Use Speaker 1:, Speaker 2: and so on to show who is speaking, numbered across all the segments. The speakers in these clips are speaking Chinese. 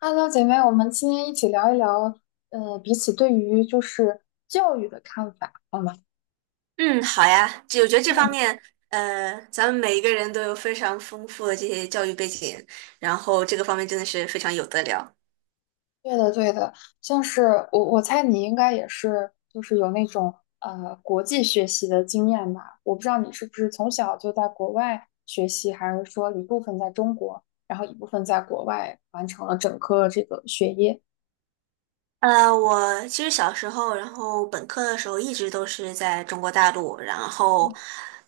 Speaker 1: Hello，姐妹，我们今天一起聊一聊，彼此对于就是教育的看法，好吗？
Speaker 2: 嗯，好呀，这我觉得这方
Speaker 1: 嗯，
Speaker 2: 面，咱们每一个人都有非常丰富的这些教育背景，然后这个方面真的是非常有得聊。
Speaker 1: 对的，对的，像是我猜你应该也是，就是有那种国际学习的经验吧？我不知道你是不是从小就在国外学习，还是说一部分在中国，然后一部分在国外完成了整个这个学业。
Speaker 2: 我其实小时候，然后本科的时候一直都是在中国大陆，然后，
Speaker 1: 嗯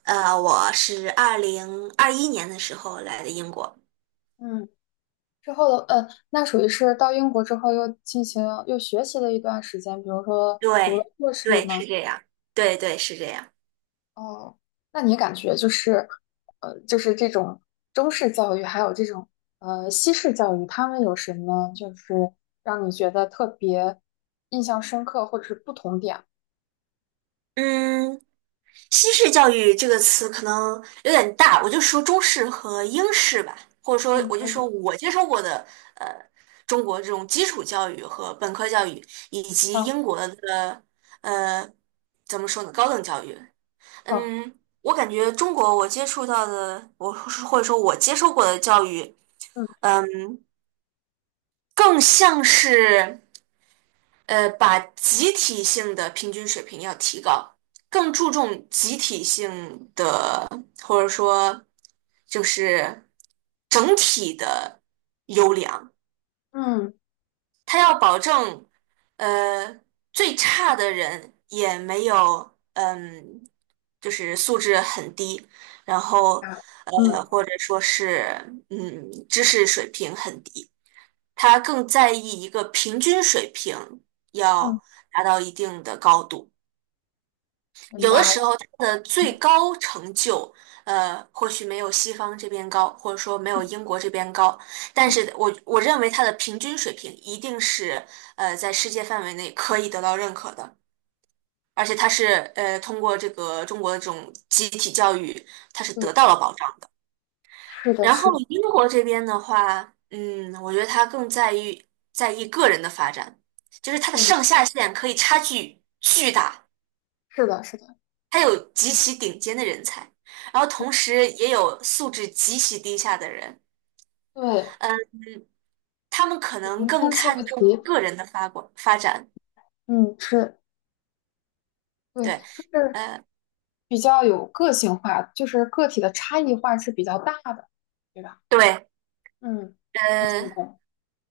Speaker 2: 我是2021年的时候来的英国。
Speaker 1: 嗯，之后的，那属于是到英国之后又进行又学习了一段时间，比如说读了
Speaker 2: 对，
Speaker 1: 硕士
Speaker 2: 对，是
Speaker 1: 吗？
Speaker 2: 这样，对对是这样。
Speaker 1: 哦，那你感觉就是，就是这种中式教育，还有这种西式教育，他们有什么就是让你觉得特别印象深刻，或者是不同点？
Speaker 2: 嗯，西式教育这个词可能有点大，我就说中式和英式吧，或者说
Speaker 1: 嗯，
Speaker 2: 我就
Speaker 1: 可以，
Speaker 2: 说我接受过的呃中国这种基础教育和本科教育，以及
Speaker 1: 好，
Speaker 2: 英国的呃怎么说呢高等教育。
Speaker 1: 好，
Speaker 2: 嗯，我感觉中国我接触到的，我或者说我接受过的教育，
Speaker 1: 嗯
Speaker 2: 嗯，更像是把集体性的平均水平要提高，更注重集体性的。或者说就是整体的优良，
Speaker 1: 嗯
Speaker 2: 他要保证呃最差的人也没有就是素质很低，然后
Speaker 1: 啊，嗯
Speaker 2: 或者说是知识水平很低，他更在意一个平均水平
Speaker 1: 嗯，
Speaker 2: 要达到一定的高度。
Speaker 1: 明
Speaker 2: 有的
Speaker 1: 白
Speaker 2: 时
Speaker 1: 了。
Speaker 2: 候他的最
Speaker 1: 嗯
Speaker 2: 高成就，或许没有西方这边高，或者说没有英国这边高，但是我认为他的平均水平一定是在世界范围内可以得到认可的，而且他是通过这个中国的这种集体教育，他是得
Speaker 1: 对，
Speaker 2: 到了保障。
Speaker 1: 是的，
Speaker 2: 然后
Speaker 1: 是的，
Speaker 2: 英国这边的话，嗯，我觉得他更在意个人的发展，就是他的
Speaker 1: 对，
Speaker 2: 上下限可以差距巨大。
Speaker 1: 是的，是的，
Speaker 2: 他有极其顶尖的人才，然后同时也有素质极其低下的人。
Speaker 1: 对，
Speaker 2: 嗯，他们可能
Speaker 1: 零
Speaker 2: 更
Speaker 1: 参差不
Speaker 2: 看重
Speaker 1: 齐，
Speaker 2: 个人的发光发展，
Speaker 1: 嗯，是，对，就
Speaker 2: 对，
Speaker 1: 是
Speaker 2: 呃，
Speaker 1: 比较有个性化，就是个体的差异化是比较大的，对吧？
Speaker 2: 对，
Speaker 1: 嗯，我赞
Speaker 2: 呃，
Speaker 1: 同。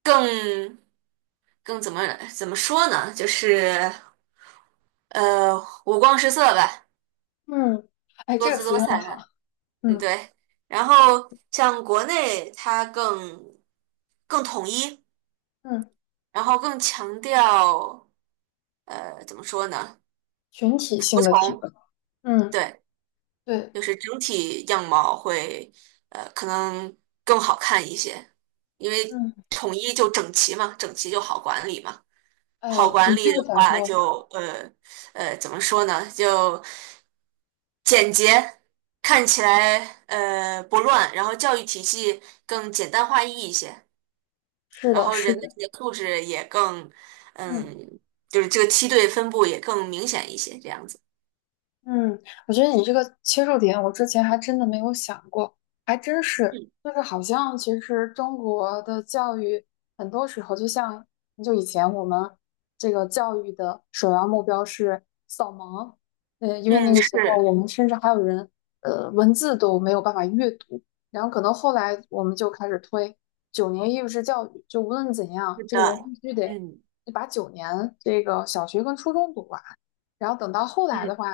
Speaker 2: 更更怎么说呢？就是呃，五光十色吧，
Speaker 1: 嗯，哎，
Speaker 2: 多
Speaker 1: 这个
Speaker 2: 姿
Speaker 1: 词
Speaker 2: 多
Speaker 1: 用的
Speaker 2: 彩
Speaker 1: 好。
Speaker 2: 的，嗯，
Speaker 1: 嗯
Speaker 2: 对。然后像国内，它更统一，
Speaker 1: 嗯，
Speaker 2: 然后更强调怎么说呢？
Speaker 1: 群体
Speaker 2: 服
Speaker 1: 性的提
Speaker 2: 从。
Speaker 1: 高。嗯，
Speaker 2: 对，
Speaker 1: 对，
Speaker 2: 就是整体样貌会可能更好看一些，因为
Speaker 1: 嗯，
Speaker 2: 统一就整齐嘛，整齐就好管理嘛。好
Speaker 1: 哎，
Speaker 2: 管
Speaker 1: 你
Speaker 2: 理
Speaker 1: 这
Speaker 2: 的
Speaker 1: 个角
Speaker 2: 话
Speaker 1: 度
Speaker 2: 就怎么说呢？就简洁，看起来不乱，然后教育体系更简单化一些，
Speaker 1: 是
Speaker 2: 然
Speaker 1: 的，
Speaker 2: 后
Speaker 1: 是
Speaker 2: 人的
Speaker 1: 的。
Speaker 2: 这个素质也更
Speaker 1: 嗯。
Speaker 2: 嗯，就是这个梯队分布也更明显一些，这样子。
Speaker 1: 嗯，我觉得你这个切入点，我之前还真的没有想过，还真是，
Speaker 2: 嗯
Speaker 1: 就是好像其实中国的教育很多时候，就像很久以前我们这个教育的首要目标是扫盲，因为那
Speaker 2: 嗯，
Speaker 1: 个时候
Speaker 2: 是
Speaker 1: 我们甚至还有人文字都没有办法阅读，然后可能后来我们就开始推九年义务制教育，就无论怎样，
Speaker 2: 是
Speaker 1: 这个人
Speaker 2: 的，
Speaker 1: 必须得
Speaker 2: 嗯
Speaker 1: 把九年这个小学跟初中读完。然后等到后来
Speaker 2: 嗯。
Speaker 1: 的话，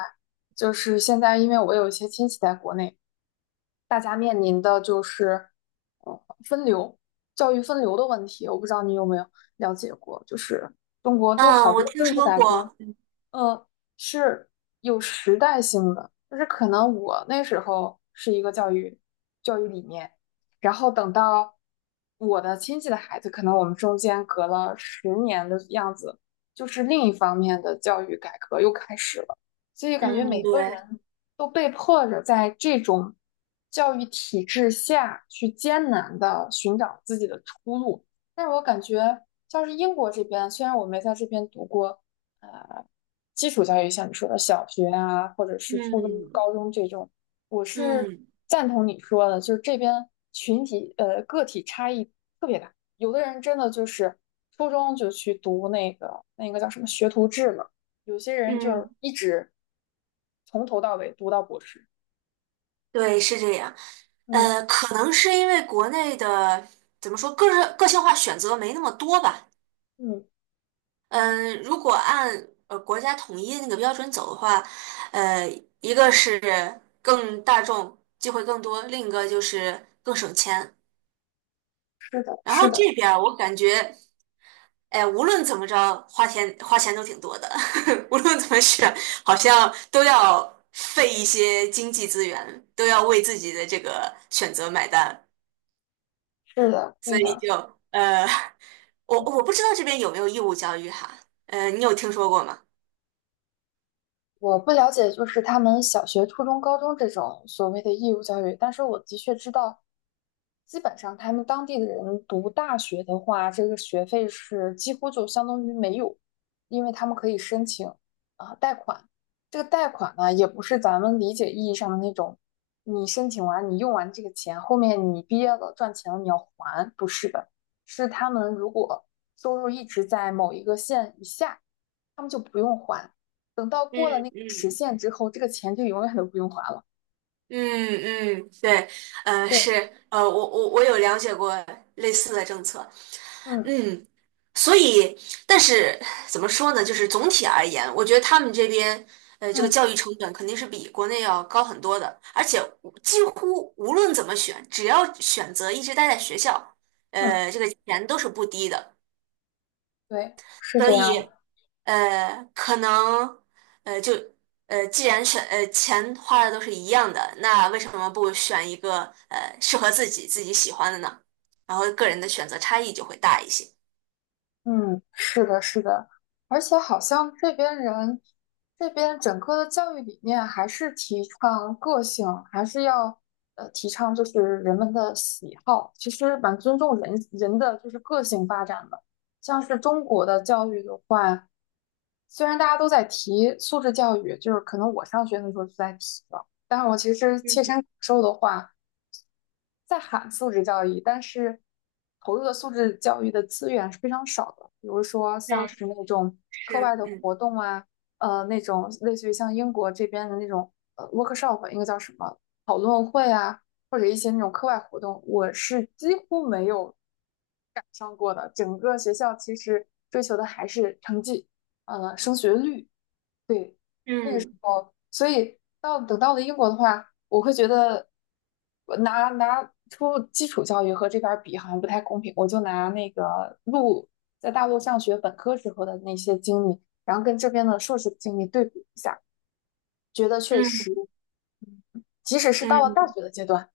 Speaker 1: 就是现在，因为我有一些亲戚在国内，大家面临的就是，呃，分流，教育分流的问题。我不知道你有没有了解过，就是中国就
Speaker 2: 嗯，
Speaker 1: 好
Speaker 2: 我
Speaker 1: 多
Speaker 2: 听
Speaker 1: 政治
Speaker 2: 说
Speaker 1: 改革，
Speaker 2: 过，
Speaker 1: 呃，是有时代性的，就是可能我那时候是一个教育理念，然后等到我的亲戚的孩子，可能我们中间隔了十年的样子，就是另一方面的教育改革又开始了，所以感觉
Speaker 2: 嗯，
Speaker 1: 每个
Speaker 2: 对，
Speaker 1: 人都被迫着在这种教育体制下去艰难的寻找自己的出路，但是我感觉像是英国这边，虽然我没在这边读过。基础教育，像你说的小学啊，或者是初中、
Speaker 2: 嗯
Speaker 1: 高中这种，我是
Speaker 2: 嗯
Speaker 1: 赞同你说的，就是这边群体个体差异特别大，有的人真的就是初中就去读那个叫什么学徒制嘛，有些人就是
Speaker 2: 嗯，
Speaker 1: 一直从头到尾读到博士。
Speaker 2: 对，是这样。
Speaker 1: 嗯
Speaker 2: 可能是因为国内的怎么说，个人个性化选择没那么多吧。
Speaker 1: 嗯，对，
Speaker 2: 嗯、如果按国家统一的那个标准走的话，呃，一个是更大众，机会更多，另一个就是更省钱。
Speaker 1: 是的，
Speaker 2: 然
Speaker 1: 是
Speaker 2: 后
Speaker 1: 的，
Speaker 2: 这边儿我感觉，哎，无论怎么着，花钱都挺多的，无论怎么选，好像都要费一些经济资源，都要为自己的这个选择买单，
Speaker 1: 是的，
Speaker 2: 所
Speaker 1: 对
Speaker 2: 以
Speaker 1: 的。
Speaker 2: 就呃，我
Speaker 1: 嗯
Speaker 2: 我不知道这边有没有义务教育哈，你有听说过吗？
Speaker 1: 我不了解，就是他们小学、初中、高中这种所谓的义务教育，但是我的确知道，基本上他们当地的人读大学的话，这个学费是几乎就相当于没有，因为他们可以申请啊贷款。这个贷款呢，也不是咱们理解意义上的那种，你申请完你用完这个钱，后面你毕业了赚钱了你要还，不是的，是他们如果收入一直在某一个线以下，他们就不用还。等到
Speaker 2: 嗯
Speaker 1: 过了那个时
Speaker 2: 嗯，
Speaker 1: 限之后，这个钱就永远都不用还了。
Speaker 2: 嗯嗯，对，是，
Speaker 1: 对，
Speaker 2: 我有了解过类似的政策，
Speaker 1: 嗯
Speaker 2: 嗯，所以，但是怎么说呢？就是总体而言，我觉得他们这边，这个
Speaker 1: 嗯
Speaker 2: 教育成本肯定是比国内要高很多的，而且无几乎无论怎么选，只要选择一直待在学校，
Speaker 1: 嗯，
Speaker 2: 这个钱都是不低的。
Speaker 1: 对，是
Speaker 2: 所
Speaker 1: 这样。
Speaker 2: 以，可能，就，既然选，钱花的都是一样的，那为什么不选一个，适合自己喜欢的呢？然后个人的选择差异就会大一些。
Speaker 1: 嗯，是的，是的，而且好像这边人，这边整个的教育理念还是提倡个性，还是要提倡就是人们的喜好，其实蛮尊重人人的就是个性发展的。像是中国的教育的话，虽然大家都在提素质教育，就是可能我上学的时候就在提了，但是我其实切身感受的话。在喊素质教育，但是投入的素质教育的资源是非常少的。比如说像
Speaker 2: 嗯，
Speaker 1: 是那种课
Speaker 2: 是，
Speaker 1: 外的
Speaker 2: 嗯。
Speaker 1: 活动啊，那种类似于像英国这边的那种workshop，应该叫什么讨论会啊，或者一些那种课外活动，我是几乎没有赶上过的。整个学校其实追求的还是成绩，升学率。对，
Speaker 2: 嗯
Speaker 1: 所以到等到了英国的话，我会觉得我拿出基础教育和这边儿比好像不太公平。我就拿那个在大陆上学本科时候的那些经历，然后跟这边的硕士经历对比一下，觉得确实。
Speaker 2: 嗯
Speaker 1: 即使是到了大
Speaker 2: 嗯
Speaker 1: 学的阶段，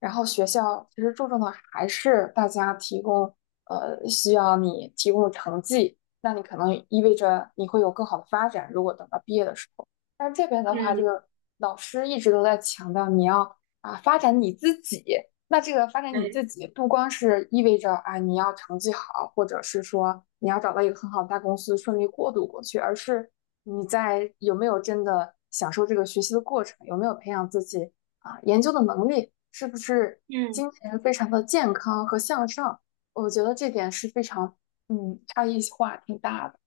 Speaker 1: 然后学校其实注重的还是大家提供，需要你提供的成绩，那你可能意味着你会有更好的发展。如果等到毕业的时候，但是这边的话，这
Speaker 2: 嗯，
Speaker 1: 个老师一直都在强调你要发展你自己。那这个发展你
Speaker 2: 对，
Speaker 1: 自己，不光是意味着你要成绩好，或者是说你要找到一个很好的大公司顺利过渡过去，而是你在有没有真的享受这个学习的过程，有没有培养自己研究的能力是不是
Speaker 2: 嗯。
Speaker 1: 精神非常的健康和向上？我觉得这点是非常，差异化挺大的。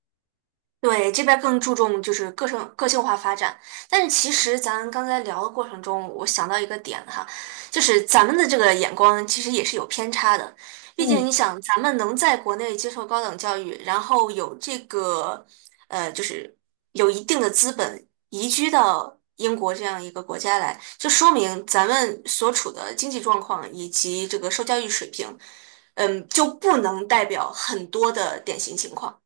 Speaker 2: 对，这边更注重就是个性化发展，但是其实咱刚才聊的过程中，我想到一个点哈，就是咱们的这个眼光其实也是有偏差的，毕竟
Speaker 1: 嗯，
Speaker 2: 你想，咱们能在国内接受高等教育，然后有这个就是有一定的资本移居到英国这样一个国家来，就说明咱们所处的经济状况以及这个受教育水平，嗯，就不能代表很多的典型情况。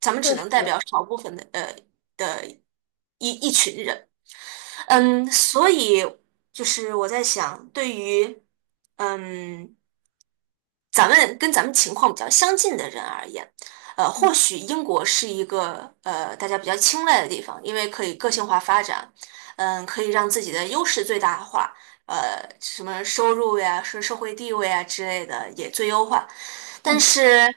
Speaker 2: 咱们
Speaker 1: 确
Speaker 2: 只能代
Speaker 1: 实，
Speaker 2: 表少部分的的一群人，
Speaker 1: 对，
Speaker 2: 嗯，所以就是我在想，对于嗯咱们跟咱们情况比较相近的人而言，
Speaker 1: 嗯
Speaker 2: 或许英国是一个大家比较青睐的地方，因为可以个性化发展，嗯，可以让自己的优势最大化，什么收入呀、是社会地位啊之类的也最优化。但
Speaker 1: 嗯
Speaker 2: 是，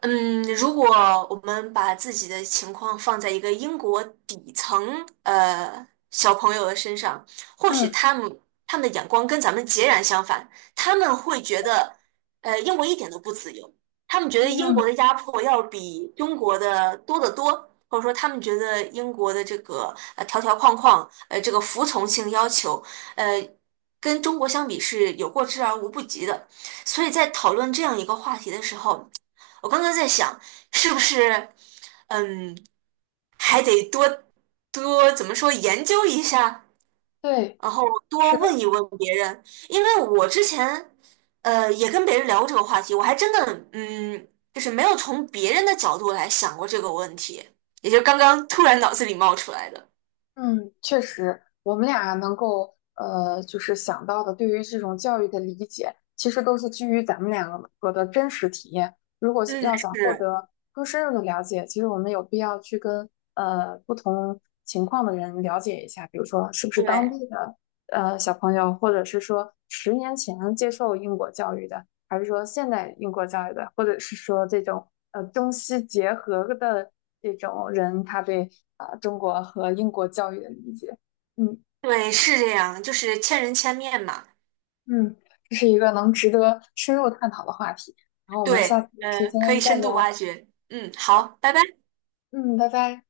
Speaker 2: 嗯，如果我们把自己的情况放在一个英国底层小朋友的身上，或许
Speaker 1: 嗯
Speaker 2: 他们的眼光跟咱们截然相反，他们会觉得。英国一点都不自由，他们觉得英国
Speaker 1: 嗯，
Speaker 2: 的压迫要比中国的多得多，或者说他们觉得英国的这个条条框框，这个服从性要求，呃跟中国相比是有过之而无不及的。所以在讨论这样一个话题的时候，我刚刚在想，是不是嗯还得多怎么说研究一下，
Speaker 1: 对，
Speaker 2: 然后多
Speaker 1: 是。
Speaker 2: 问
Speaker 1: 的。
Speaker 2: 一问别人，因为我之前也跟别人聊过这个话题，我还真的嗯，就是没有从别人的角度来想过这个问题，也就刚刚突然脑子里冒出来的。
Speaker 1: 嗯，确实，我们俩能够就是想到的，对于这种教育的理解，其实都是基于咱们两个的真实体验。如果是
Speaker 2: 嗯，
Speaker 1: 要想获
Speaker 2: 是，
Speaker 1: 得更深入的了解，其实我们有必要去跟不同情况的人了解一下，比如说是不是当
Speaker 2: 对，
Speaker 1: 地的小朋友，或者是说十年前接受英国教育的，还是说现代英国教育的，或者是说这种中西结合的这种人，他对啊中国和英国教育的理解。嗯
Speaker 2: 对，是这样，就是千人千面嘛。
Speaker 1: 嗯，这是一个能值得深入探讨的话题。然后我们下次
Speaker 2: 对，
Speaker 1: 有时间
Speaker 2: 可以
Speaker 1: 再
Speaker 2: 深度
Speaker 1: 聊。
Speaker 2: 挖掘。嗯，好，拜拜。
Speaker 1: 嗯，拜拜。